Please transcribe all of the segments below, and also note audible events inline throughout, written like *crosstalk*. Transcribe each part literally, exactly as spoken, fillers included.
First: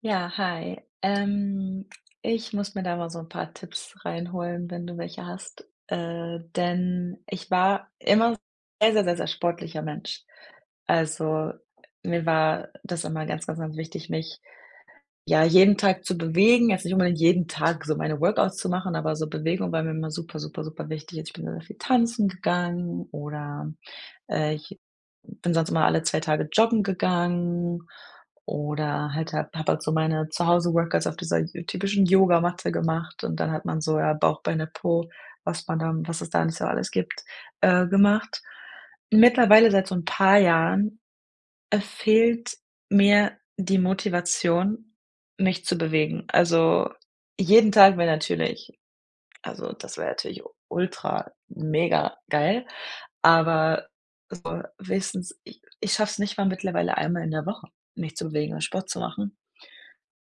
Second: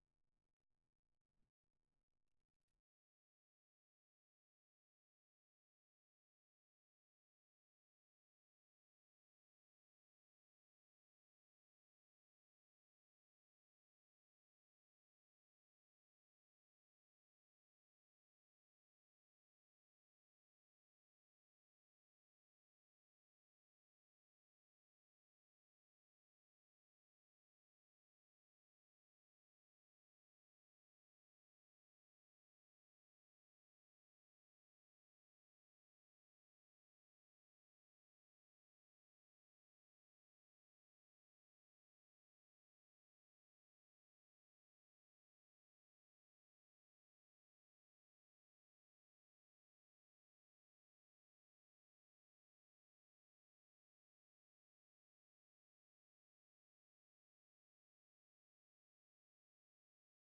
Ja, hi. Ähm, ich muss mir da mal so ein paar Tipps reinholen, wenn du welche hast. Äh, denn ich war immer sehr, sehr, sehr, sehr sportlicher Mensch. Also, mir war das immer ganz, ganz, ganz wichtig, mich, ja, jeden Tag zu bewegen. Jetzt nicht unbedingt jeden Tag so meine Workouts zu machen, aber so Bewegung war mir immer super, super, super wichtig. Also, ich bin sehr viel tanzen gegangen oder, äh, ich bin sonst immer alle zwei Tage joggen gegangen oder halt habe habe halt so meine Zuhause-Workouts auf dieser j typischen Yogamatte gemacht. Und dann hat man so, ja, Bauch, Beine, Po, was man da was es da nicht so alles gibt, äh, gemacht. Mittlerweile, seit so ein paar Jahren, äh, fehlt mir die Motivation, mich zu bewegen. Also, jeden Tag wäre natürlich, also, das wäre natürlich ultra mega geil, aber wenigstens, ich ich schaffe es nicht mal mittlerweile einmal in der Woche, mich zu bewegen und Sport zu machen.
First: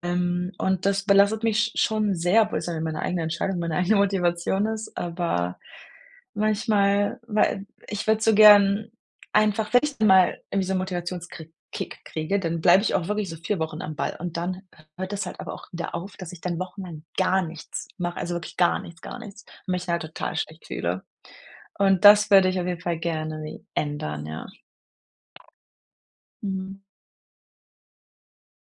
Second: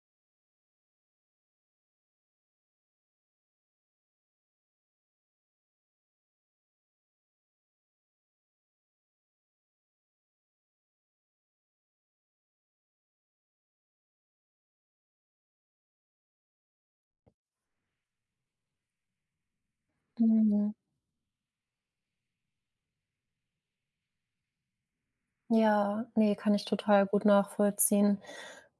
Ähm, und das belastet mich schon sehr, obwohl es ja meine eigene Entscheidung, meine *laughs* eigene Motivation ist, aber manchmal, weil ich würde so gern einfach, wenn ich dann mal irgendwie so 'n Motivationskrick Kick kriege, dann bleibe ich auch wirklich so vier Wochen am Ball und dann hört das halt aber auch wieder auf, dass ich dann wochenlang gar nichts mache, also wirklich gar nichts, gar nichts, und mich dann halt total schlecht Mhm. fühle. Und das würde ich auf jeden Fall gerne ändern, ja. Ja, nee, kann ich Mhm. total gut nachvollziehen.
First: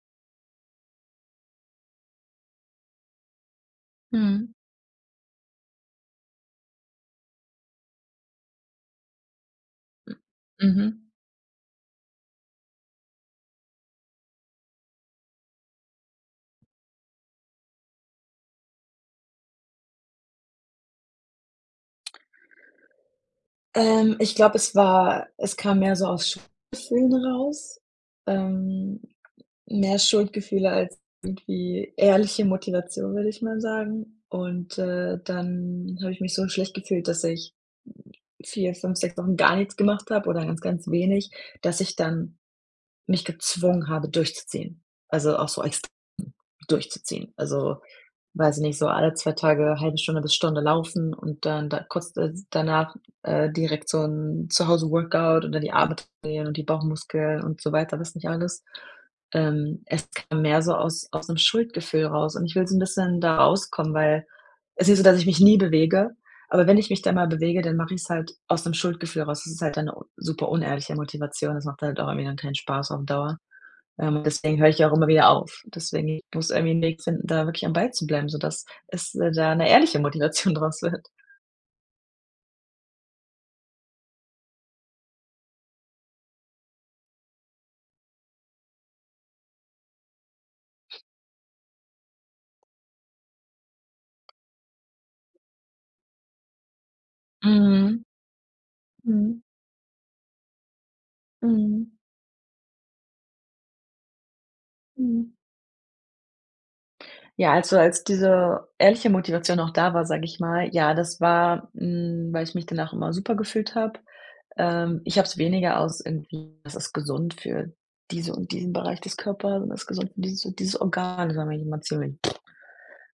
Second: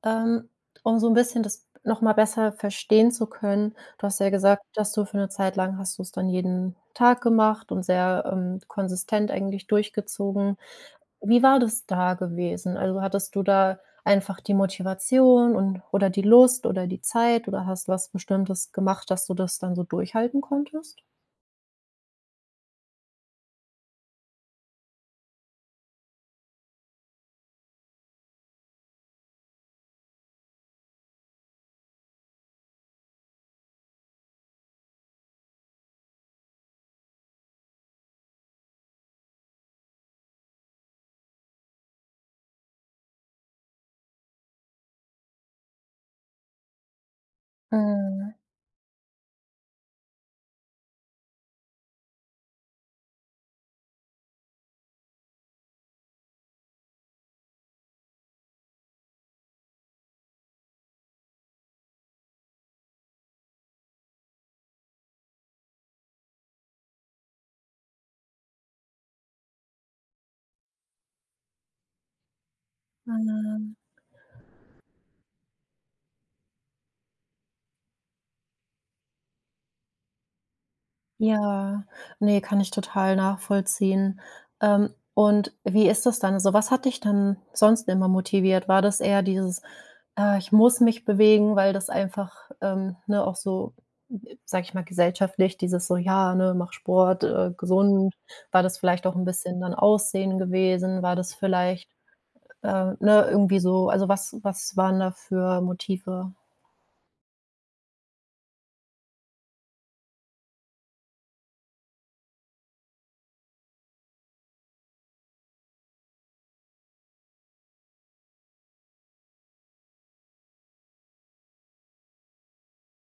Ähm, Um so ein bisschen das noch mal besser verstehen zu können, du hast ja Mhm. gesagt, dass du für eine Zeit lang hast du es dann jeden Tag gemacht und sehr, ähm, konsistent eigentlich durchgezogen. Mhm. Wie war das da gewesen? Also, hattest du da einfach die Motivation und oder die Lust oder die Zeit oder hast was Bestimmtes gemacht, dass du das dann so durchhalten konntest? Ähm, ich glaube, es war es kam mehr so aus Schuldgefühlen raus, ähm, mehr Schuldgefühle als irgendwie ehrliche Motivation, würde ich mal sagen. Und, äh, dann habe ich mich so schlecht gefühlt, dass ich vier, fünf, sechs Wochen gar nichts gemacht habe oder ganz, ganz wenig, dass ich dann mich gezwungen habe, durchzuziehen. Also, auch so extrem durchzuziehen. Also, Mhm. weiß ich nicht, so alle zwei Tage halbe Stunde bis Stunde laufen und dann da kurz da danach, äh, direkt so ein Zuhause Workout oder die Arme trainieren und die Bauchmuskeln und so weiter, was nicht alles. Ähm, es kam mehr so aus aus einem Schuldgefühl raus und ich will so ein bisschen da rauskommen, weil es ist nicht so, dass ich mich nie bewege, aber wenn ich mich dann mal bewege, dann mache ich es halt aus einem Schuldgefühl raus. Das ist halt eine u super unehrliche Motivation. Das macht halt auch irgendwie dann keinen Spaß auf Dauer. Ah. Ähm, deswegen höre ich ja auch immer wieder auf. Deswegen, ich muss irgendwie 'n Weg finden, da wirklich am Ball zu bleiben, sodass es, äh, da eine ehrliche Motivation *laughs* draus wird. Ja, ne, kann ich total nachvollziehen. Ähm, und wie ist das dann? Also, was hat dich dann sonst immer motiviert? War das eher dieses: „Ah, ich muss mich bewegen“, weil das einfach, ähm, ne, auch so, sage ich mal, gesellschaftlich dieses so: „Ja, ne, mach Sport, äh, Mhm. gesund.“ War das vielleicht auch ein Mhm. bisschen dann Aussehen gewesen? War das vielleicht, Mhm. äh, ne, irgendwie so also, was was waren da Mhm. für Motive? Ja, also, als diese ehrliche Motivation noch da war, sage ich mal, ja, das war, hm, weil ich mich danach immer super gefühlt habe. Ähm, ich habe es weniger aus irgendwie, das ist gesund für diese und diesen Bereich des Körpers und das ist gesund für dieses und dieses Organ. Das war mir immer ziemlich.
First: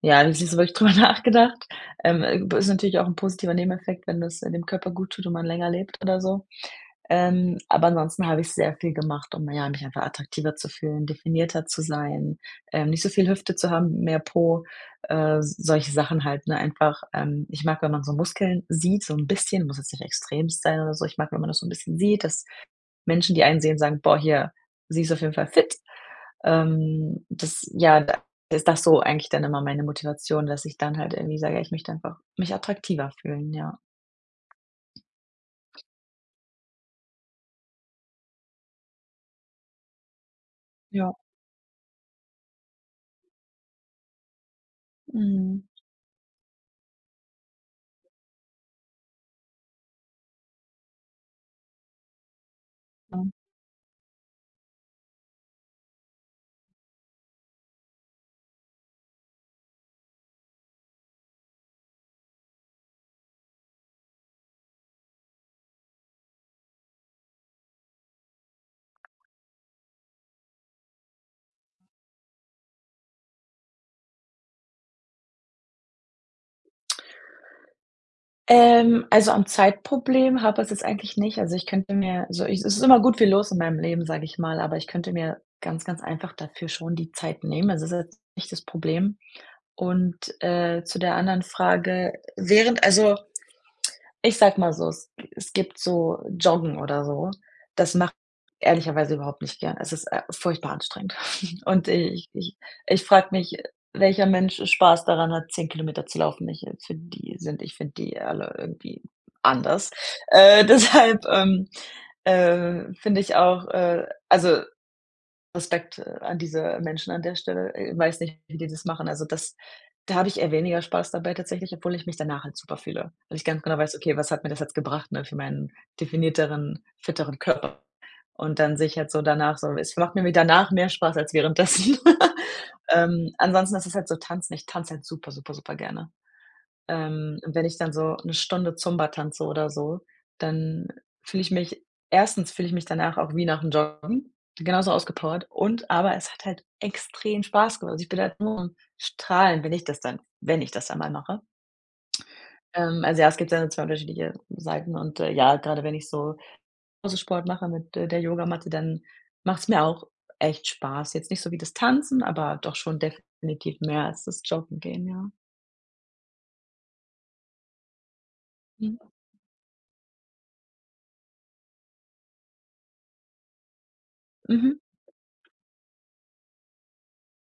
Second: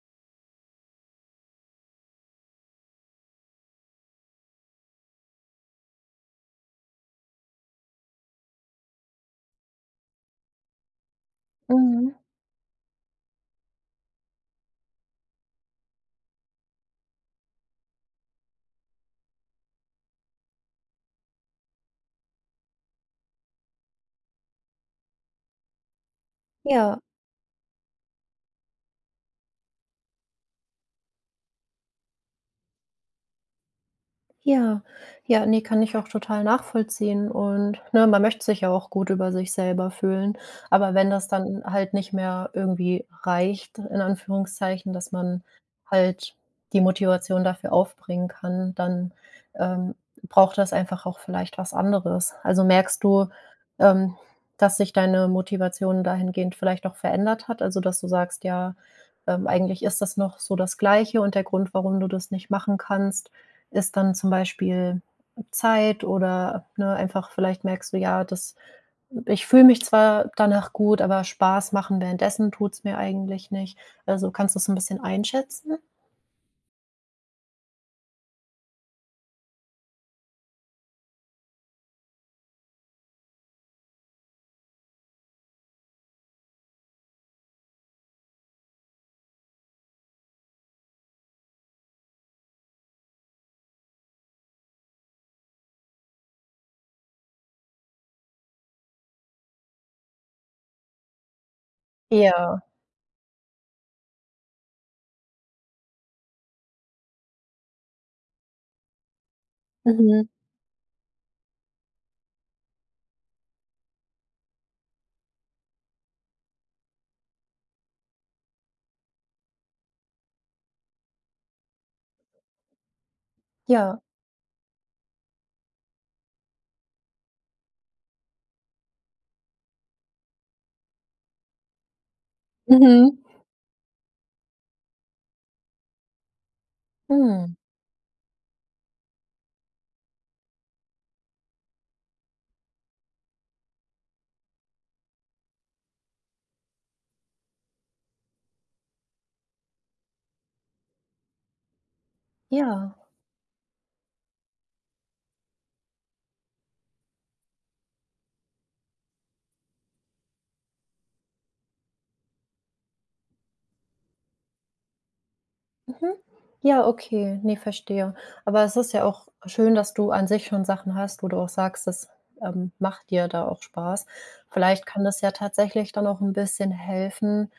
Ja, habe ich nicht so wirklich *laughs* drüber nachgedacht. Ähm, äh, ist natürlich auch 'n positiver Nebeneffekt, wenn das, äh, dem Körper gut tut und man länger lebt oder so. Ähm, aber ansonsten habe ich sehr viel gemacht, um, ja, mich einfach attraktiver zu fühlen, definierter zu Mhm. sein, ähm, nicht so viel Hüfte zu haben, mehr Po, äh, s solche Sachen halt, ne? Einfach, ähm ich mag, wenn man so Muskeln sieht, so 'n bisschen, muss jetzt nicht extremst sein oder so. Ich mag, wenn man das so 'n bisschen sieht, dass Menschen, die einen sehen, sagen: „Boah, hier, sie ist auf jeden Fall fit.“ Ja. Ähm, das, ja, da ist das so eigentlich dann immer meine Motivation, dass ich dann halt irgendwie sage: „Ja, ich möchte einfach mich attraktiver fühlen“, ja. Ja, ja, ne, kann ich auch total nachvollziehen und, ne, man möchte sich ja auch gut über sich selber fühlen. Aber wenn Ja, das dann halt nicht mehr irgendwie reicht, in Anführungszeichen, dass man mhm. halt die Motivation dafür aufbringen kann, dann, ähm, braucht das einfach auch vielleicht was anderes. Also, merkst Ja. du, ähm, dass sich deine Motivation dahingehend vielleicht auch verändert hat? Also, dass du sagst: „Ja, ähm, eigentlich ist das noch so das Gleiche und der Grund, warum du das nicht machen kannst, ist dann zum Beispiel Zeit oder, ne, einfach vielleicht merkst du, ja, das ich fühle mich zwar danach gut, aber Spaß machen währenddessen tut's mir eigentlich nicht. Also, kannst du es ein bisschen einschätzen? Ähm, also, am Zeitproblem habe es jetzt eigentlich nicht. Also, ich könnte mir so, ich, es ist immer gut viel los in meinem Leben, sage ich mal, aber ich könnte mir ganz, ganz einfach dafür schon die Zeit nehmen. Also, es ist jetzt nicht das Problem. Und, äh, zu der anderen Frage, während, also, ich sag mal so, es es gibt so Joggen oder so. Das mache ich ehrlicherweise überhaupt nicht gern. Es ist, äh, furchtbar anstrengend. *laughs* Und ich ich Ja. ich frage mich, welcher Mensch Spaß daran hat, zehn Kilometer zu laufen. Ich, äh, finde die sind ich finde die alle irgendwie anders. Mhm. Äh, *laughs* deshalb, ähm, äh, finde ich auch, äh also, Respekt, äh, an diese Menschen an der Stelle. Äh, weiß nicht, wie die das machen. Also, das, da habe ich eher weniger Spaß dabei tatsächlich, obwohl ich mich danach halt super fühle, weil ich ganz genau weiß: Ja. „Okay, was hat mir das jetzt gebracht, ne, für meinen definierteren, fitteren Körper?“ Und dann sehe ich halt so danach, so, es macht mir danach mehr Spaß als währenddessen. *laughs* Mhm. Ähm, ansonsten ist es halt so Tanzen. Ich tanze halt super, super, super gerne. Ähm, Mhm. Und wenn ich dann so eine Stunde Zumba tanze oder so, dann fühle ich mich, erstens fühle ich mich danach auch wie nach nach'm Joggen, genauso ausgepowert, und aber es hat halt extrem Spaß gemacht. Also, ich bin halt nur am Strahlen, wenn ich das dann wenn ich das dann mal mache. Ja. Ähm, also, ja, es gibt da zwei unterschiedliche Seiten und, äh, ja, gerade wenn ich so großen Sport mache mit, äh, der Yogamatte, dann macht es mir auch echt Spaß. Jetzt nicht so wie das Tanzen, aber doch schon definitiv mehr als das Joggen gehen, ja. Mhm. Ja, okay. Ne, verstehe. Aber es ist Mhm. ja auch schön, dass du an sich schon Sachen hast, wo du auch sagst, das, ähm, macht dir da auch Spaß. Mhm. Vielleicht kann das ja tatsächlich dann auch ein bisschen helfen,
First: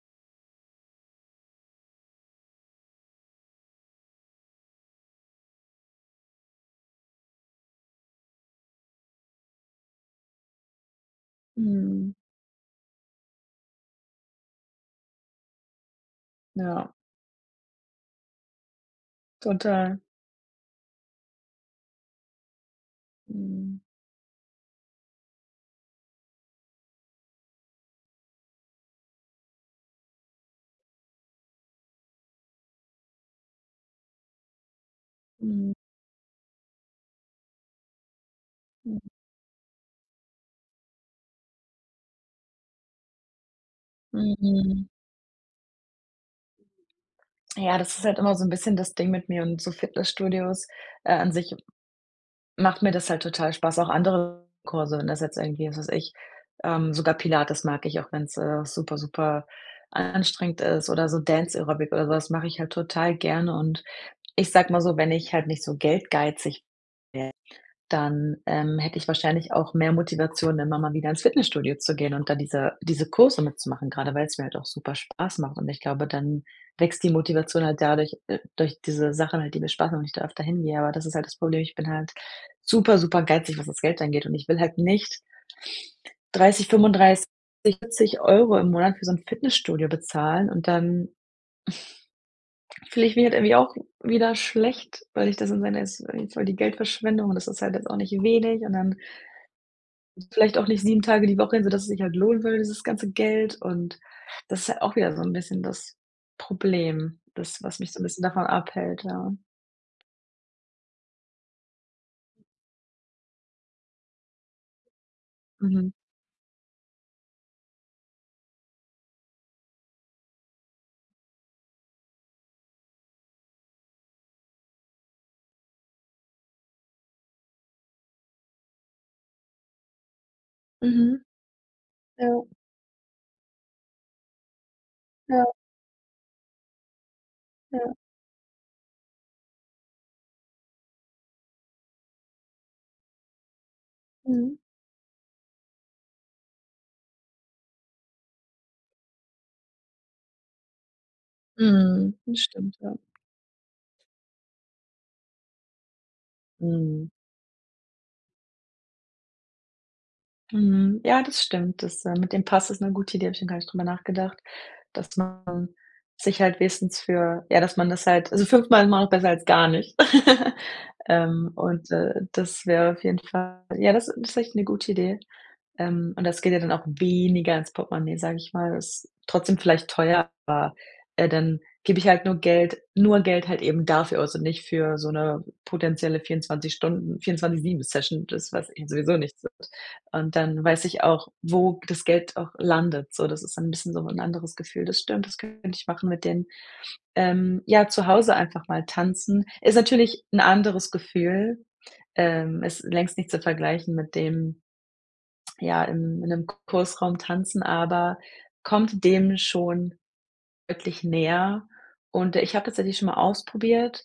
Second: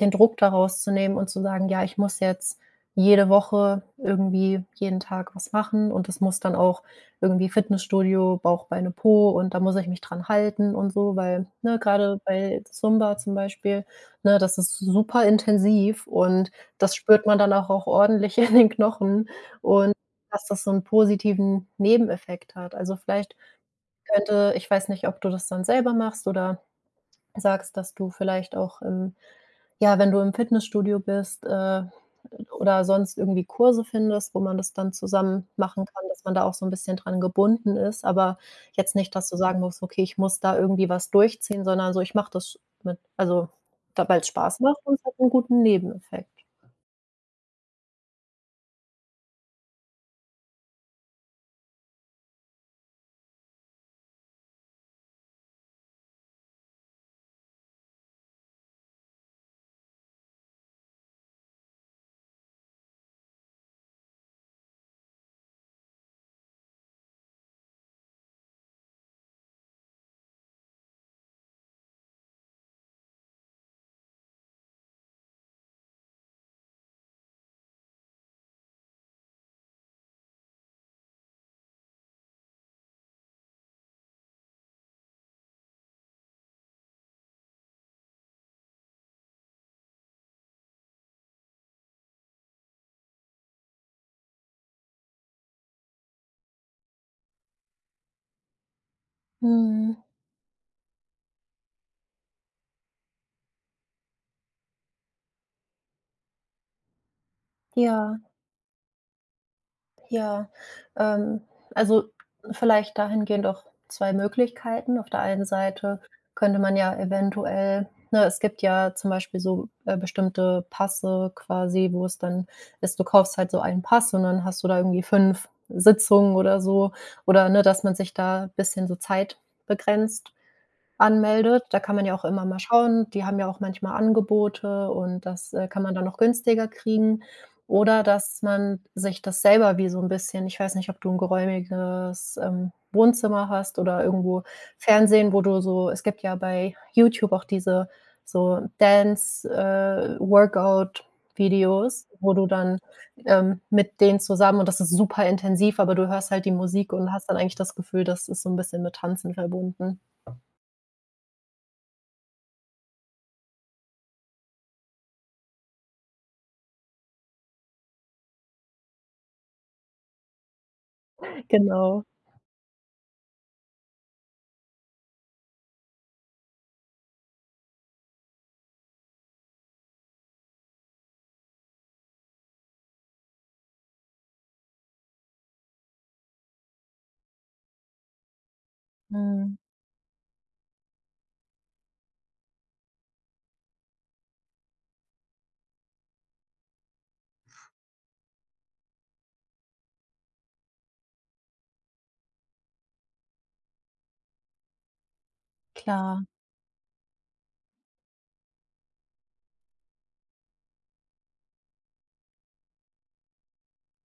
den Druck daraus zu nehmen und zu sagen: „Ja, ich muss jetzt jede Woche irgendwie jeden Tag was machen und das muss dann auch irgendwie Fitnessstudio, Bauch, Beine, Po und da muss ich mich dran halten und so“, weil, ne, Mhm. grade bei Zumba zum Beispiel, ne, das ist super intensiv und Ja. das spürt man dann auch auch ordentlich in den Knochen und Total. dass das so einen positiven Nebeneffekt hat. Also, vielleicht Mhm. könnte ich, weiß nicht, ob du das dann selber machst oder sagst, dass du vielleicht auch im, ja, wenn du im Fitnessstudio bist, äh, oder sonst irgendwie Kurse findest, wo man das dann zusammen Mhm. machen kann, dass man da auch so ein bisschen dran gebunden ist, aber jetzt Mhm. nicht, dass du sagen musst: „Okay, ich muss da irgendwie was durchziehen“, sondern so: „Ich mache das mit also, da weil's Spaß macht Mhm. und es hat einen guten Nebeneffekt.“ Ja, das ist halt immer so 'n bisschen das Ding mit mir und so Fitnessstudios, äh, an sich macht mir das halt total Spaß, auch andere Kurse, wenn das jetzt irgendwie, was weiß ich, ähm, sogar Pilates mag ich, auch wenn's, äh, super, super anstrengend ist, oder so Dance Aerobic oder so was mache ich halt total gerne. Und ich sage mal so, wenn ich halt nicht so geldgeizig, dann, ähm, hätte ich wahrscheinlich auch mehr Motivation, immer mal wieder ins Fitnessstudio zu gehen und da diese diese Kurse mitzumachen, gerade weil es mir halt auch super Spaß macht. Und ich glaube, dann wächst die Motivation halt dadurch, äh, durch diese Sachen halt, die mir Spaß machen und ich da öfter hingehe. Aber das ist halt das Problem. Ich bin halt super, super geizig, was das Geld angeht, und ich will halt nicht dreißig, fünfunddreißig, vierzig Euro im Monat für so ein Fitnessstudio bezahlen und dann fühle ich mich halt irgendwie auch wieder schlecht, weil ich das dann meine, ist irgendwie voll die Geldverschwendung und das ist halt jetzt auch nicht wenig und dann Mhm. vielleicht auch nicht sieben Tage die Woche hin, sodass es sich halt lohnen würde, dieses ganze Geld. Und das ist halt auch wieder so ein bisschen das Problem, das, was mich so 'n Ja. bisschen davon abhält, ja. Ja, ähm, also vielleicht dahingehend auch zwei Möglichkeiten. Auf der einen Mhm. Seite könnte man ja eventuell, ne, es gibt ja zum Beispiel so, äh, bestimmte Pässe quasi, wo es dann ist, du kaufst halt so einen Pass und dann hast du da irgendwie fünf Sitzungen oder so oder, ne, dass man sich da ein bisschen so Zeit begrenzt Mhm. anmeldet. Da kann man ja auch Ja, immer mal schauen. Die haben ja auch manchmal Angebote und ja, das, äh, kann man dann noch günstiger kriegen. ja. Oder dass man sich das selber wie so ein bisschen, ich weiß nicht, ob du ein geräumiges, ähm, Wohnzimmer hast oder irgendwo Mhm. Fernsehen, wo du so, es gibt ja bei YouTube auch diese so Dance, äh, Workout Videos, Mhm. wo Das du stimmt, dann, ja. ähm, mit denen zusammen und das ist super intensiv, aber du hörst halt die Musik Mhm. und hast dann eigentlich das Gefühl, das ist so ein bisschen mit Tanzen verbunden. Mhm. Ja, das stimmt. Das, äh, mit dem Pass ist 'ne gute Idee, habe ich noch gar nicht drüber nachgedacht, dass man sich halt wenigstens für, ja, dass man das halt, also, fünfmal, immer noch besser als gar nicht. *laughs* Ähm, und, Genau. Äh, das wäre auf jeden Fall, ja, das, das ist echt 'ne gute Idee. Ähm, und das geht ja dann auch weniger ins Portemonnaie, sage ich mal. Ist trotzdem vielleicht teuer, äh, dann gebe ich halt nur Geld nur Geld halt eben dafür aus und nicht für so eine potenzielle vierundzwanzig Stunden vierundzwanzig sieben session, das, was eh sowieso nichts Mhm, wird. Und dann weiß ich auch, wo das Geld auch landet. So, das ist dann ein bisschen so ein anderes Gefühl. Das stimmt, das könnte ich machen mit den, ähm, ja, zu Hause einfach mal tanzen. Ist natürlich ein anderes Gefühl, ähm, ist längst nicht zu vergleichen mit dem, ja, im klar. in einem Kursraum tanzen, aber kommt dem schon deutlich näher. Und, äh, ich habe tatsächlich schon mal ausprobiert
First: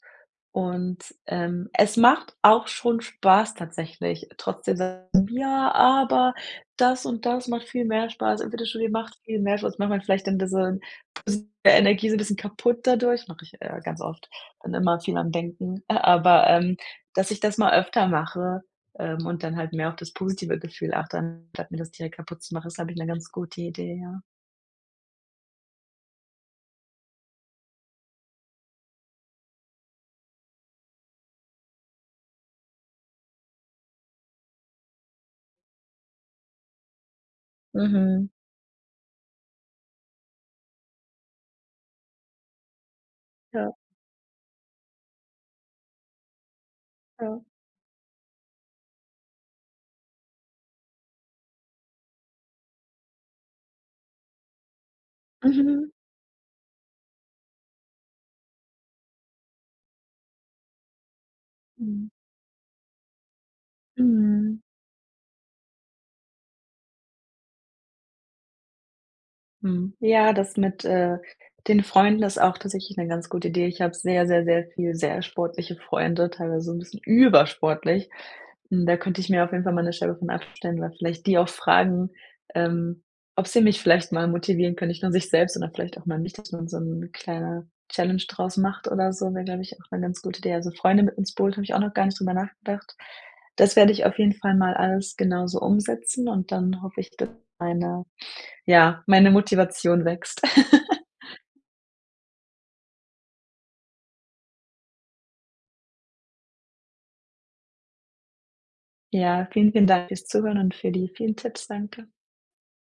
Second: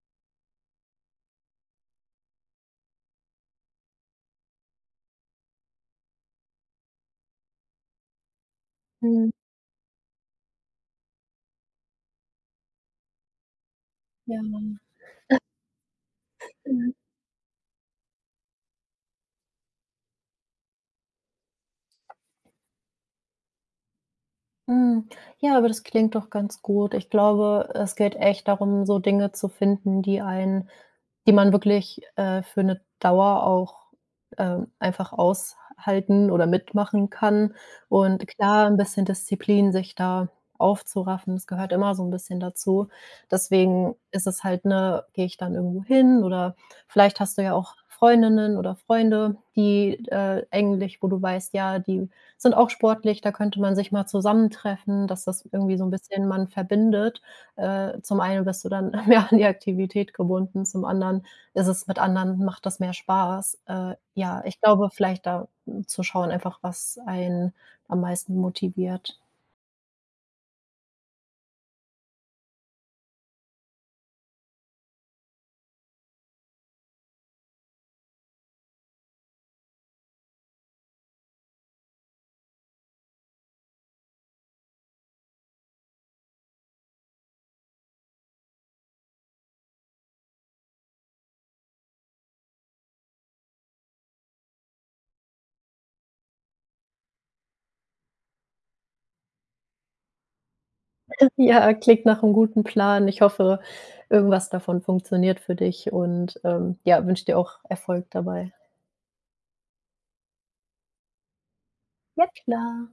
und, ähm, es macht auch schon Spaß tatsächlich. Trotzdem sagen: „Ja, aber das und das macht viel mehr Spaß.“ Im Fitnessstudio macht Mhm, viel mehr Spaß. Macht man vielleicht dann diese positive Energie so ein bisschen kaputt dadurch, mache ich, äh, ganz oft, ja. dann immer viel am Denken. *laughs* Äh, aber, ähm, dass ich das mal öfter mache, ähm, und dann halt mehr auf das positive Gefühl achte, anstatt mir das direkt kaputt zu machen, ist, glaube ich, eine ganz gute Idee, ja. Mhm. Ja, aber das klingt doch ganz gut. Ich glaube, es geht echt darum, so Dinge zu finden, die einen die man wirklich, äh, für 'ne Dauer auch, ähm, einfach aushalten oder mitmachen kann. Und Mhm. klar, 'n bisschen Disziplin, sich da aufzuraffen, das gehört immer so 'n bisschen dazu. Ja, Deswegen ist es halt, ne, gehe ich dann irgendwo hin oder vielleicht hast ja. du ja auch Freundinnen oder Freunde, die, äh, eigentlich, wo du weißt, ja, die sind auch sportlich, da könnte man sich mal zusammentreffen, dass das irgendwie so 'n Mhm. bisschen man verbindet. Äh, zum einen bist du dann *laughs* mehr an die Aktivität gebunden, zum anderen ist es mit Mhm. anderen, macht das mehr Spaß. Äh, ja, ich Mhm. glaube, vielleicht da, hm, zu schauen einfach, was einen am meisten motiviert. Mhm. Ja, das mit, äh, den Freunden ist auch tatsächlich eine ganz gute Idee. Ich habe sehr, sehr, sehr viel sehr sportliche Freunde, teilweise so ein bisschen übersportlich. Hm, da könnte ich mir auf jeden Fall mal 'ne Scheibe von abstellen, weil vielleicht die auch fragen, ähm, ob sie mich vielleicht mal motivieren können, nicht nur sich selbst, sondern vielleicht auch mal mich, dass man so 'ne kleine Challenge draus macht oder so, wäre, glaube ich, auch eine ganz gute Idee. Also, Freunde mit ins Boot, habe ich auch noch gar nicht drüber nachgedacht. Das werde ich auf jeden Fall mal alles genauso umsetzen und dann hoffe ich, dass meine, ja, meine Motivation wächst. *laughs* *laughs* Ja, klingt nach 'nem guten Plan. Ich hoffe, irgendwas davon funktioniert für dich und, ähm, ja, wünsche dir auch Erfolg dabei. Ja, vielen, vielen Dank fürs Zuhören und für die vielen Tipps. Danke. Ja, klar.